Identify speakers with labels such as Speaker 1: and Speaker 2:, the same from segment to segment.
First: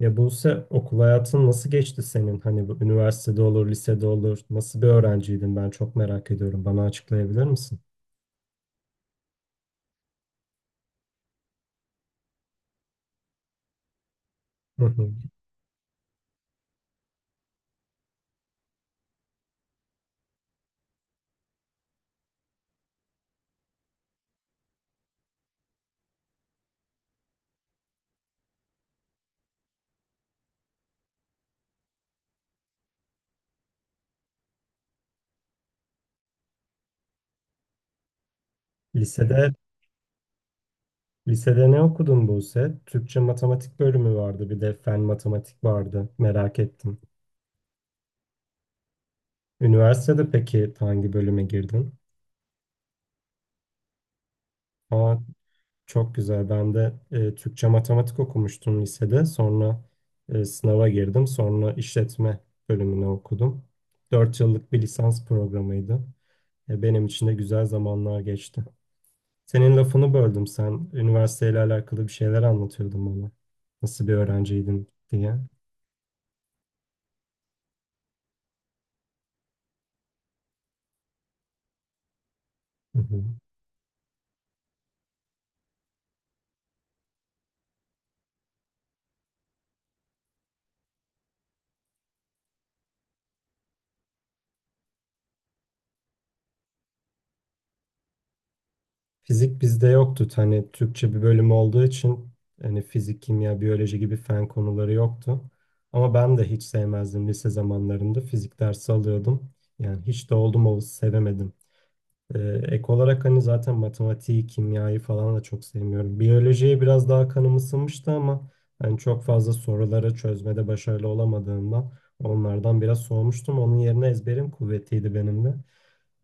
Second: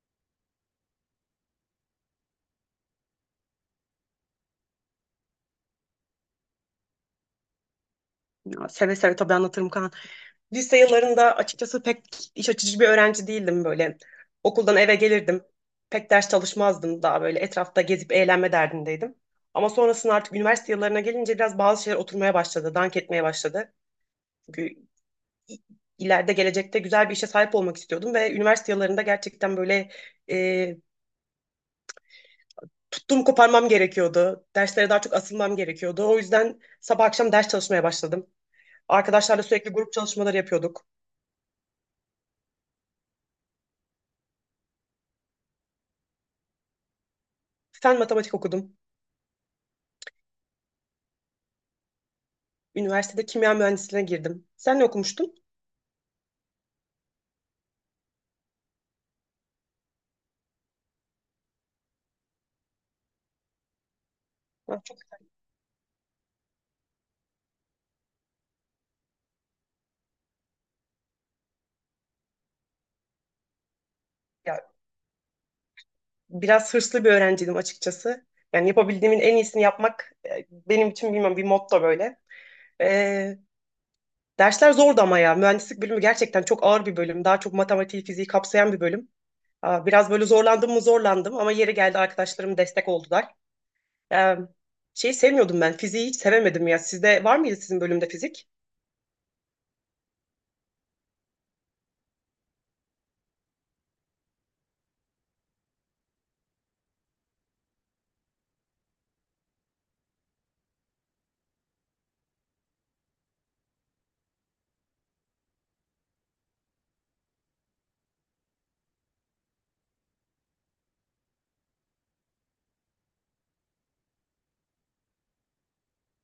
Speaker 1: Ya Buse okul hayatın nasıl geçti senin? Hani bu üniversitede olur, lisede olur. Nasıl bir öğrenciydin? Ben çok merak ediyorum. Bana açıklayabilir misin?
Speaker 2: Ya, seve seve tabii anlatırım Kaan. Lise yıllarında açıkçası pek iş açıcı bir öğrenci değildim böyle. Okuldan
Speaker 1: Hı
Speaker 2: eve
Speaker 1: hı.
Speaker 2: gelirdim. Pek ders çalışmazdım. Daha böyle etrafta gezip eğlenme derdindeydim. Ama sonrasında artık üniversite yıllarına gelince biraz bazı şeyler oturmaya başladı. Dank etmeye başladı. Çünkü i- ileride gelecekte güzel bir işe sahip olmak istiyordum. Ve üniversite yıllarında gerçekten böyle e, tuttuğum koparmam gerekiyordu. Derslere daha çok asılmam gerekiyordu. O yüzden sabah akşam ders çalışmaya başladım. Arkadaşlarla
Speaker 1: Lisede
Speaker 2: sürekli grup çalışmaları yapıyorduk.
Speaker 1: lisede ne okudun Buse? Türkçe matematik bölümü vardı, bir de fen matematik vardı. Merak ettim.
Speaker 2: Fen matematik okudum.
Speaker 1: Üniversitede peki hangi bölüme girdin?
Speaker 2: Üniversitede kimya mühendisliğine girdim. Sen ne
Speaker 1: Aa,
Speaker 2: okumuştun?
Speaker 1: çok güzel. Ben de Türkçe matematik okumuştum lisede. Sonra sınava girdim. Sonra işletme bölümüne okudum. 4 yıllık
Speaker 2: Ben
Speaker 1: bir
Speaker 2: çok
Speaker 1: lisans programıydı. Ya benim için de güzel zamanlar geçti. Senin lafını böldüm. Sen üniversiteyle alakalı bir şeyler anlatıyordun bana. Nasıl bir
Speaker 2: ya,
Speaker 1: öğrenciydin diye.
Speaker 2: biraz hırslı bir öğrenciydim açıkçası. Yani yapabildiğimin en iyisini yapmak benim için bilmem bir motto böyle.
Speaker 1: Hı hı.
Speaker 2: Ee, Dersler zordu ama ya. Mühendislik bölümü gerçekten çok ağır bir bölüm. Daha çok matematiği, fiziği kapsayan bir bölüm. Biraz böyle zorlandım mı zorlandım ama yeri geldi arkadaşlarım destek oldular. Ee, Şeyi sevmiyordum ben. Fiziği hiç sevemedim ya. Sizde var mıydı sizin bölümde fizik?
Speaker 1: Fizik bizde yoktu. Hani Türkçe bir bölüm olduğu için hani fizik, kimya, biyoloji gibi fen konuları yoktu. Ama ben de hiç sevmezdim lise zamanlarında. Fizik dersi alıyordum. Yani hiç de oldum olası sevemedim. Ee, Ek olarak hani zaten matematiği, kimyayı falan da çok sevmiyorum. Biyolojiye biraz daha kanım ısınmıştı ama hani çok fazla soruları çözmede başarılı olamadığımdan onlardan biraz soğumuştum. Onun yerine ezberim kuvvetiydi benim de.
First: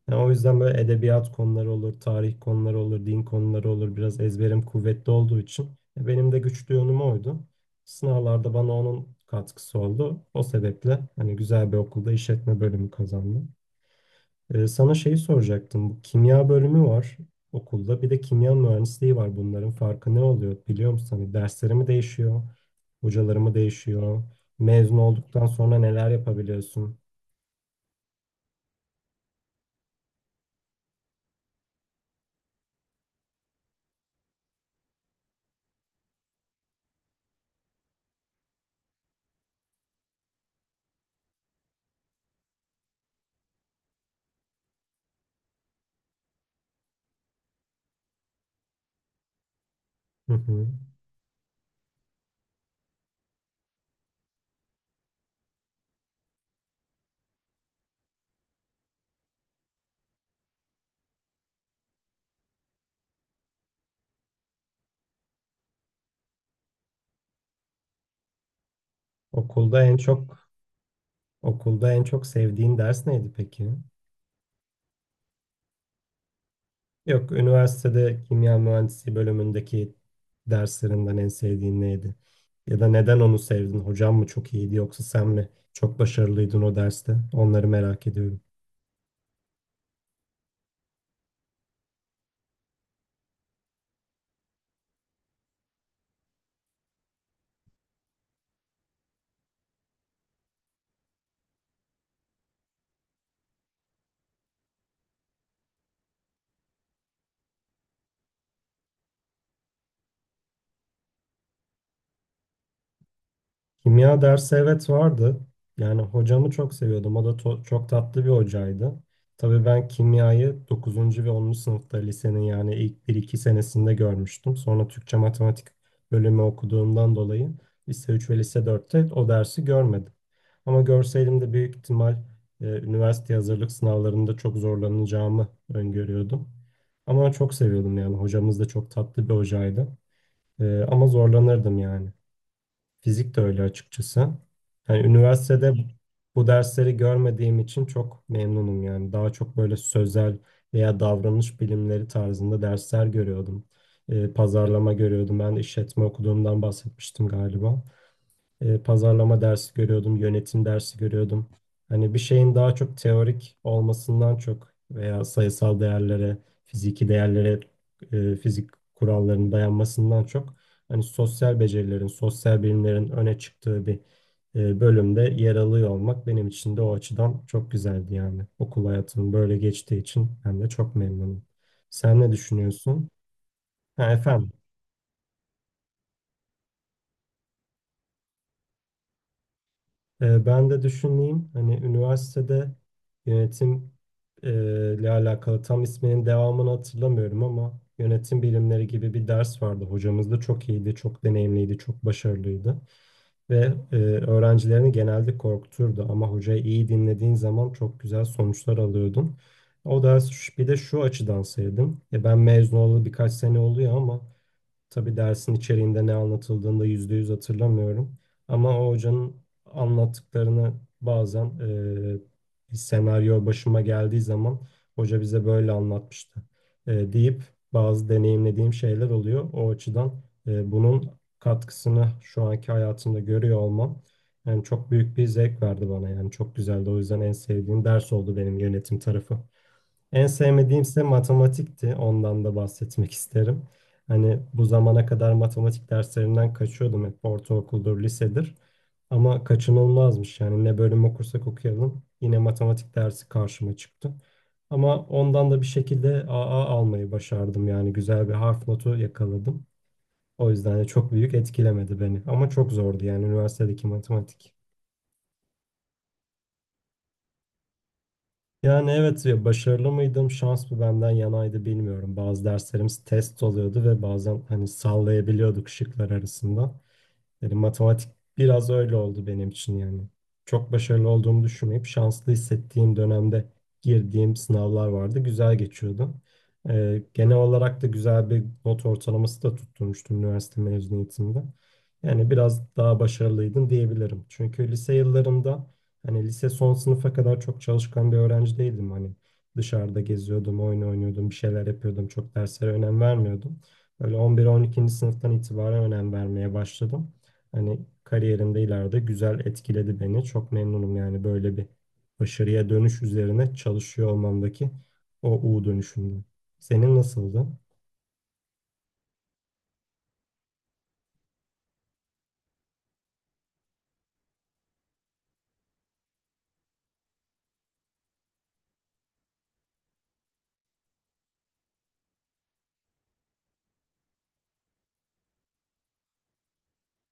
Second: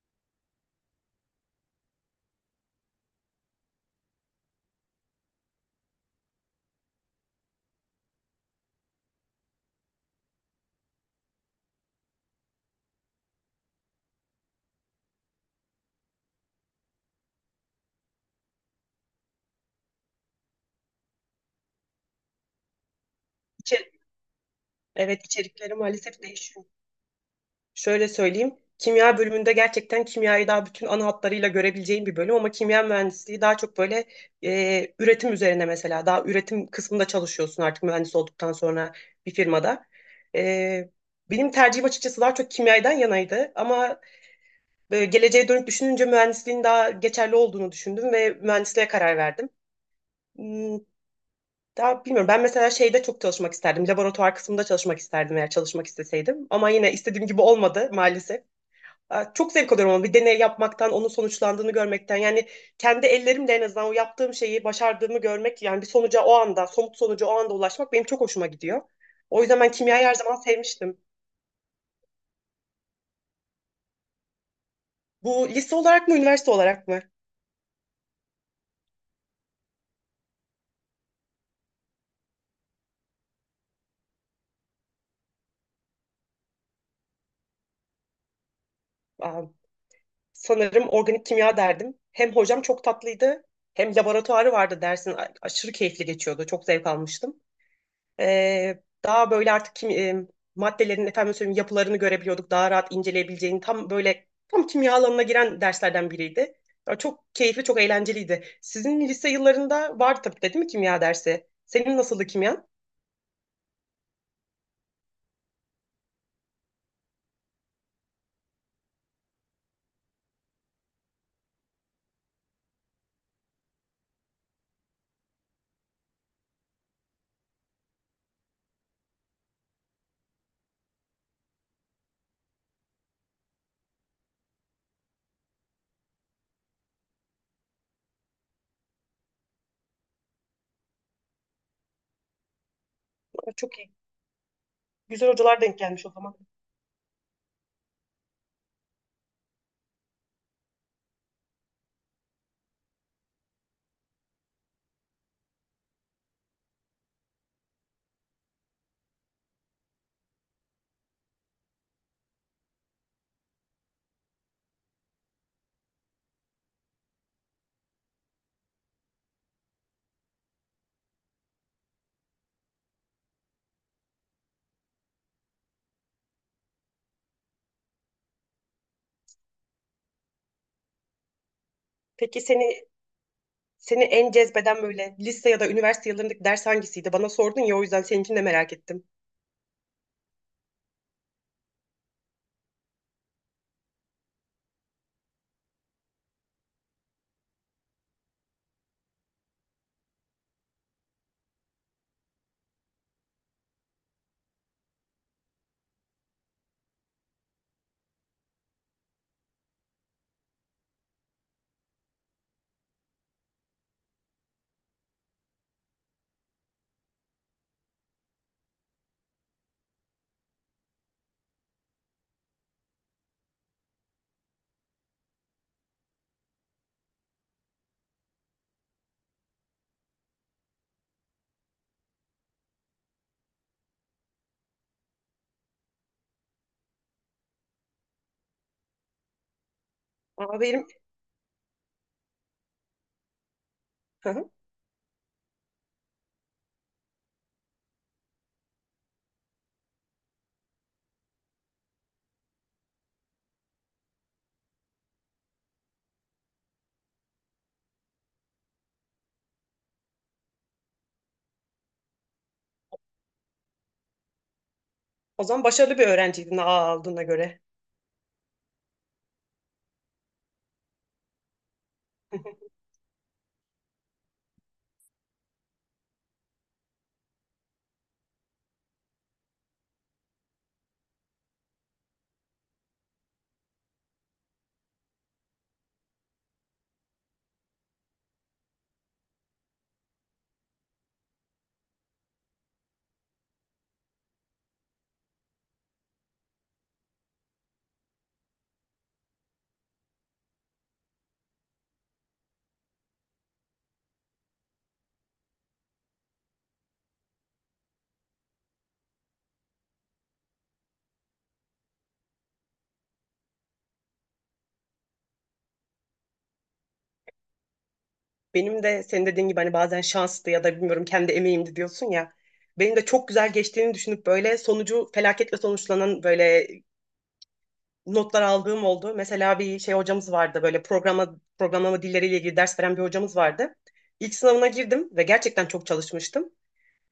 Speaker 1: Yani o yüzden böyle edebiyat konuları olur, tarih konuları olur, din konuları olur. Biraz ezberim kuvvetli olduğu için benim de güçlü yönüm oydu. Sınavlarda bana onun katkısı oldu. O sebeple hani güzel bir okulda işletme bölümü kazandım. Sana şeyi soracaktım. Bu kimya bölümü var okulda. Bir de kimya mühendisliği var. Bunların farkı ne oluyor biliyor musun? Hani dersleri mi değişiyor? Hocaları mı
Speaker 2: İçe-
Speaker 1: değişiyor? Mezun
Speaker 2: Evet
Speaker 1: olduktan
Speaker 2: içerikleri
Speaker 1: sonra neler
Speaker 2: maalesef değişiyor.
Speaker 1: yapabiliyorsun?
Speaker 2: Şöyle söyleyeyim. Kimya bölümünde gerçekten kimyayı daha bütün ana hatlarıyla görebileceğin bir bölüm ama kimya mühendisliği daha çok böyle üretim üzerine, mesela daha üretim kısmında çalışıyorsun artık mühendis olduktan sonra bir firmada. E, Benim tercihim açıkçası daha çok kimyadan yanaydı ama geleceğe dönüp düşününce mühendisliğin daha geçerli olduğunu düşündüm ve mühendisliğe karar verdim.
Speaker 1: Hı hı.
Speaker 2: Hmm, daha bilmiyorum. Ben mesela şeyde çok çalışmak isterdim. Laboratuvar kısmında çalışmak isterdim eğer çalışmak isteseydim. Ama yine istediğim gibi olmadı maalesef. Çok zevk alıyorum ama bir deney yapmaktan, onun sonuçlandığını görmekten. Yani kendi ellerimle en azından o yaptığım şeyi başardığımı görmek, yani bir sonuca o anda, somut sonuca o anda ulaşmak benim çok hoşuma gidiyor. O yüzden ben
Speaker 1: Okulda en
Speaker 2: kimyayı her zaman
Speaker 1: çok
Speaker 2: sevmiştim.
Speaker 1: okulda en çok sevdiğin ders neydi peki?
Speaker 2: Bu lise olarak mı, üniversite olarak mı?
Speaker 1: Yok, üniversitede kimya mühendisliği bölümündeki derslerinden en sevdiğin neydi? Ya da neden onu sevdin? Hocam mı çok iyiydi yoksa sen mi çok başarılıydın o derste? Onları merak ediyorum.
Speaker 2: Aa, Sanırım organik kimya derdim. Hem hocam çok tatlıydı, hem laboratuvarı vardı dersin. Aşırı keyifli geçiyordu, çok zevk almıştım. Daha böyle artık maddelerin efendim söyleyeyim yapılarını görebiliyorduk. Daha rahat inceleyebileceğin tam böyle tam kimya alanına giren derslerden biriydi. Ya çok keyifli, çok eğlenceliydi. Sizin lise yıllarında var tabii de değil mi kimya dersi? Senin nasıldı kimya?
Speaker 1: Kimya dersi evet vardı. Yani hocamı çok seviyordum. O da çok tatlı bir hocaydı. Tabii ben kimyayı 9. ve 10. sınıfta lisenin yani ilk bir iki senesinde görmüştüm. Sonra Türkçe matematik bölümü okuduğumdan dolayı lise 3 ve lise 4'te o dersi görmedim. Ama görseydim de büyük ihtimal üniversite hazırlık sınavlarında çok zorlanacağımı öngörüyordum. Ama çok seviyordum yani. Hocamız da çok tatlı bir hocaydı. Ama zorlanırdım yani. Fizik de öyle
Speaker 2: Çok iyi.
Speaker 1: açıkçası. Hani
Speaker 2: Güzel hocalar
Speaker 1: üniversitede
Speaker 2: denk gelmiş o zaman.
Speaker 1: bu dersleri görmediğim için çok memnunum yani. Daha çok böyle sözel veya davranış bilimleri tarzında dersler görüyordum. Pazarlama görüyordum. Ben işletme okuduğumdan bahsetmiştim galiba. Pazarlama dersi görüyordum, yönetim dersi görüyordum. Hani bir şeyin daha çok teorik olmasından çok veya sayısal değerlere, fiziki değerlere, fizik kurallarına dayanmasından çok hani sosyal becerilerin, sosyal bilimlerin öne çıktığı bir bölümde yer alıyor olmak benim için de o açıdan çok güzeldi yani. Okul hayatım böyle geçtiği için ben de çok memnunum. Sen ne
Speaker 2: Peki seni
Speaker 1: düşünüyorsun?
Speaker 2: seni
Speaker 1: Ha,
Speaker 2: en
Speaker 1: efendim.
Speaker 2: cezbeden böyle lise ya da üniversite yıllarındaki ders hangisiydi? Bana sordun ya o yüzden seninkini de merak ettim.
Speaker 1: Ben de düşüneyim hani üniversitede yönetim e, ile alakalı tam isminin devamını hatırlamıyorum ama yönetim bilimleri gibi bir ders vardı. Hocamız da çok iyiydi, çok deneyimliydi, çok başarılıydı ve öğrencilerini genelde korkuturdu ama hocayı iyi dinlediğin zaman çok güzel sonuçlar alıyordun. O ders bir de şu açıdan sevdim. Ben mezun olalı birkaç sene oluyor ama tabii dersin içeriğinde ne anlatıldığını da %100 hatırlamıyorum. Ama o hocanın anlattıklarını bazen bir senaryo başıma geldiği zaman hoca bize böyle anlatmıştı deyip bazı deneyimlediğim şeyler oluyor. O açıdan bunun katkısını şu anki hayatımda görüyor olmam yani çok büyük bir zevk verdi bana yani çok güzeldi. O yüzden en sevdiğim ders oldu benim yönetim tarafı. En
Speaker 2: Aa, benim
Speaker 1: sevmediğimse matematikti. Ondan da bahsetmek isterim.
Speaker 2: hı
Speaker 1: Hani
Speaker 2: hı.
Speaker 1: bu zamana kadar matematik derslerinden kaçıyordum hep ortaokuldur, lisedir. Ama kaçınılmazmış yani ne bölüm okursak okuyalım yine matematik dersi karşıma çıktı. Ama ondan da bir şekilde AA almayı başardım yani güzel bir harf notu yakaladım. O yüzden de çok büyük etkilemedi beni ama çok zordu yani üniversitedeki matematik.
Speaker 2: O zaman başarılı bir öğrenciydin aa aldığına göre.
Speaker 1: Yani evet ya başarılı mıydım? Şans mı benden yanaydı bilmiyorum. Bazı derslerimiz test oluyordu ve bazen hani sallayabiliyorduk şıklar arasında. Yani matematik biraz öyle oldu benim için yani. Çok başarılı olduğumu düşünmeyip şanslı hissettiğim dönemde girdiğim sınavlar vardı. Güzel geçiyordu. Genel olarak da güzel bir not ortalaması da tutturmuştum üniversite mezuniyetimde. Yani biraz daha başarılıydım diyebilirim. Çünkü lise yıllarımda hani lise son sınıfa kadar çok çalışkan bir öğrenci değildim. Hani dışarıda geziyordum, oyun oynuyordum, bir şeyler yapıyordum. Çok derslere önem vermiyordum. Böyle 11-12. Sınıftan itibaren önem vermeye başladım. Hani kariyerimde ileride güzel etkiledi beni. Çok memnunum yani böyle bir başarıya dönüş üzerine çalışıyor olmamdaki o U dönüşümden. Senin nasıldı?
Speaker 2: Benim de senin dediğin gibi hani bazen şanstı ya da bilmiyorum kendi emeğimdi diyorsun ya. Benim de çok güzel geçtiğini düşünüp böyle sonucu felaketle sonuçlanan böyle notlar aldığım oldu. Mesela bir şey hocamız vardı böyle programlama dilleriyle ilgili ders veren bir hocamız vardı. İlk sınavına girdim ve gerçekten çok çalışmıştım.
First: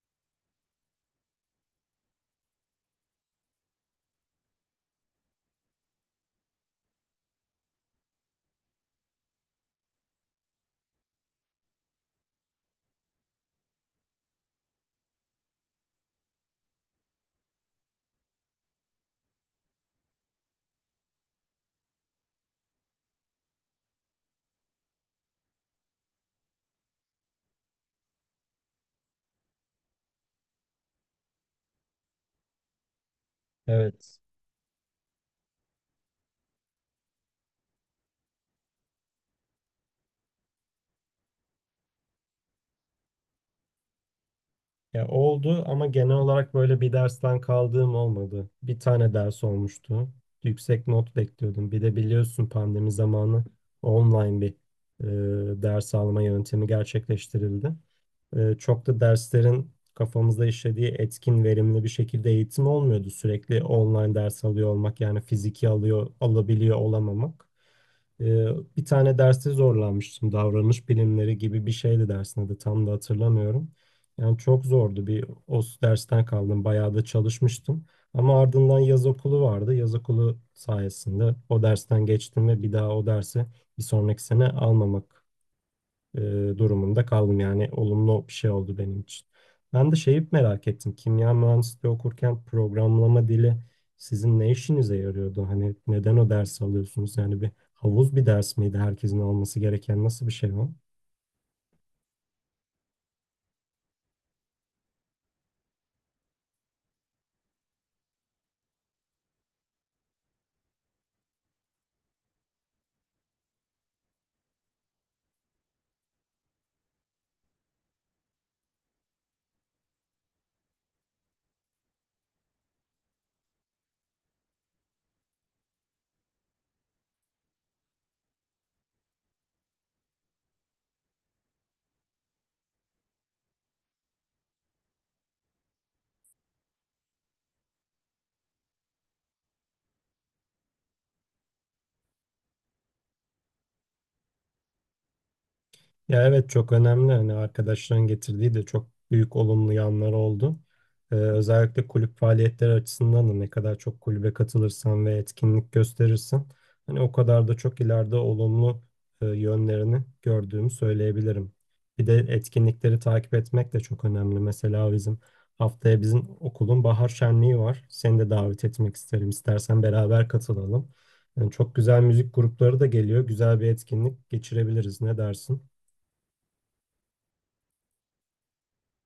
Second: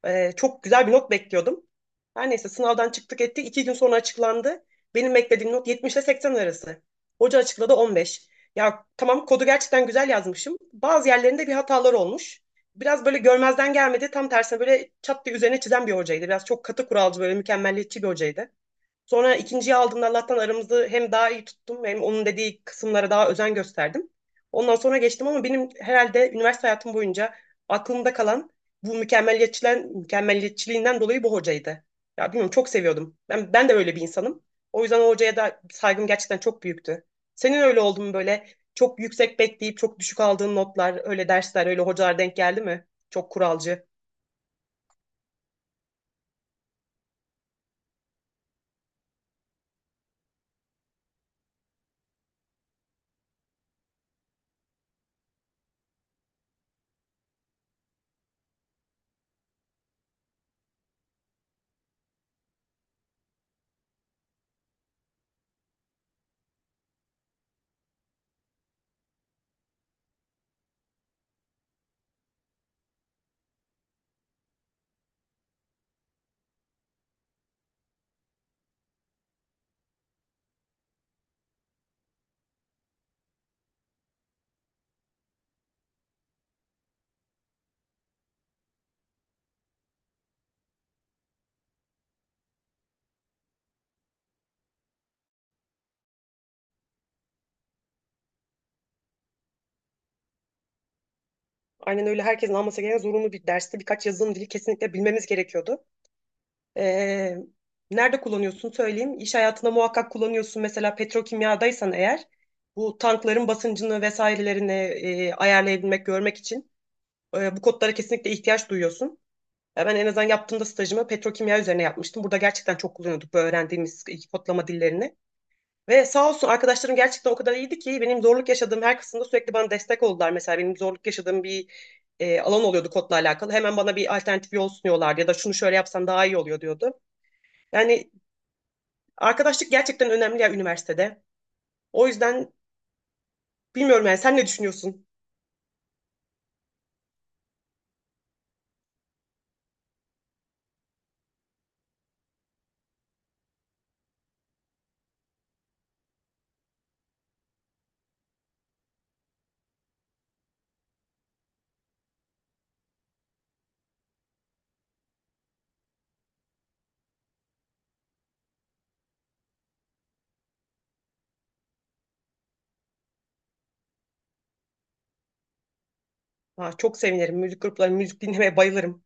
Speaker 2: Çok güzel bir not bekliyordum. Her neyse sınavdan çıktık ettik. İki gün sonra açıklandı. Benim beklediğim not 70 ile 80 arası. Hoca açıkladı 15. Ya tamam, kodu gerçekten güzel yazmışım. Bazı yerlerinde bir hatalar olmuş. Biraz böyle görmezden gelmedi. Tam tersine böyle çat diye üzerine çizen bir hocaydı. Biraz çok katı kuralcı, böyle mükemmelliyetçi bir hocaydı. Sonra ikinciyi aldığımda Allah'tan aramızı hem daha iyi tuttum hem onun dediği kısımlara daha özen gösterdim. Ondan sonra geçtim ama benim herhalde üniversite hayatım boyunca aklımda kalan bu mükemmeliyetçiliğinden dolayı bu hocaydı. Ya bilmiyorum çok seviyordum. Ben de öyle bir
Speaker 1: Evet.
Speaker 2: insanım. O yüzden o hocaya da saygım gerçekten çok büyüktü. Senin öyle oldu mu böyle çok yüksek bekleyip çok düşük aldığın notlar, öyle dersler, öyle hocalar denk geldi mi? Çok kuralcı.
Speaker 1: Ya oldu ama genel olarak böyle bir dersten kaldığım olmadı. Bir tane ders olmuştu. Yüksek not bekliyordum. Bir de biliyorsun pandemi zamanı online bir ders alma yöntemi gerçekleştirildi. Çok da derslerin kafamızda işlediği etkin, verimli bir şekilde eğitim olmuyordu. Sürekli online ders alıyor olmak yani fiziki alıyor, alabiliyor olamamak. E, Bir tane derste zorlanmıştım. Davranış bilimleri gibi bir şeydi dersin adı. Tam da hatırlamıyorum. Yani çok zordu. Bir o dersten kaldım. Bayağı da çalışmıştım. Ama ardından yaz okulu vardı. Yaz okulu sayesinde o dersten geçtim ve bir daha o dersi bir sonraki sene almamak e, durumunda kaldım. Yani olumlu bir şey oldu benim için. Ben de şeyi merak ettim. Kimya mühendisliği okurken programlama dili sizin ne işinize yarıyordu? Hani neden o dersi alıyorsunuz? Yani bir havuz bir ders miydi herkesin alması gereken nasıl bir şey o?
Speaker 2: Aynen öyle, herkesin alması gereken zorunlu bir derste birkaç yazılım dili kesinlikle bilmemiz gerekiyordu. Ee, Nerede kullanıyorsun söyleyeyim. İş hayatında muhakkak kullanıyorsun. Mesela petrokimyadaysan eğer bu tankların basıncını vesairelerini ayarlayabilmek, görmek için bu kodlara kesinlikle ihtiyaç duyuyorsun. Ya ben en azından yaptığımda stajımı petrokimya üzerine yapmıştım. Burada gerçekten çok kullanıyorduk bu öğrendiğimiz iki kodlama dillerini. Ve sağ olsun arkadaşlarım gerçekten o kadar iyiydi ki benim zorluk yaşadığım her kısımda sürekli bana destek oldular. Mesela benim zorluk yaşadığım bir alan oluyordu kodla alakalı. Hemen bana bir alternatif yol sunuyorlardı ya da şunu şöyle yapsan daha iyi oluyor diyordu. Yani arkadaşlık gerçekten önemli ya üniversitede. O yüzden bilmiyorum, yani sen ne düşünüyorsun?
Speaker 1: Ya evet çok önemli. Hani arkadaşların getirdiği de çok büyük olumlu yanları oldu. Özellikle kulüp faaliyetleri açısından da ne kadar çok kulübe katılırsan ve etkinlik gösterirsen hani o kadar da çok ileride olumlu yönlerini gördüğümü söyleyebilirim. Bir de etkinlikleri takip etmek de çok önemli. Mesela bizim haftaya bizim okulun bahar şenliği var. Seni de davet etmek isterim. İstersen beraber katılalım. Yani çok güzel müzik grupları da geliyor. Güzel bir etkinlik geçirebiliriz. Ne dersin?
Speaker 2: Ha, çok sevinirim. Müzik grupları, müzik dinlemeye bayılırım.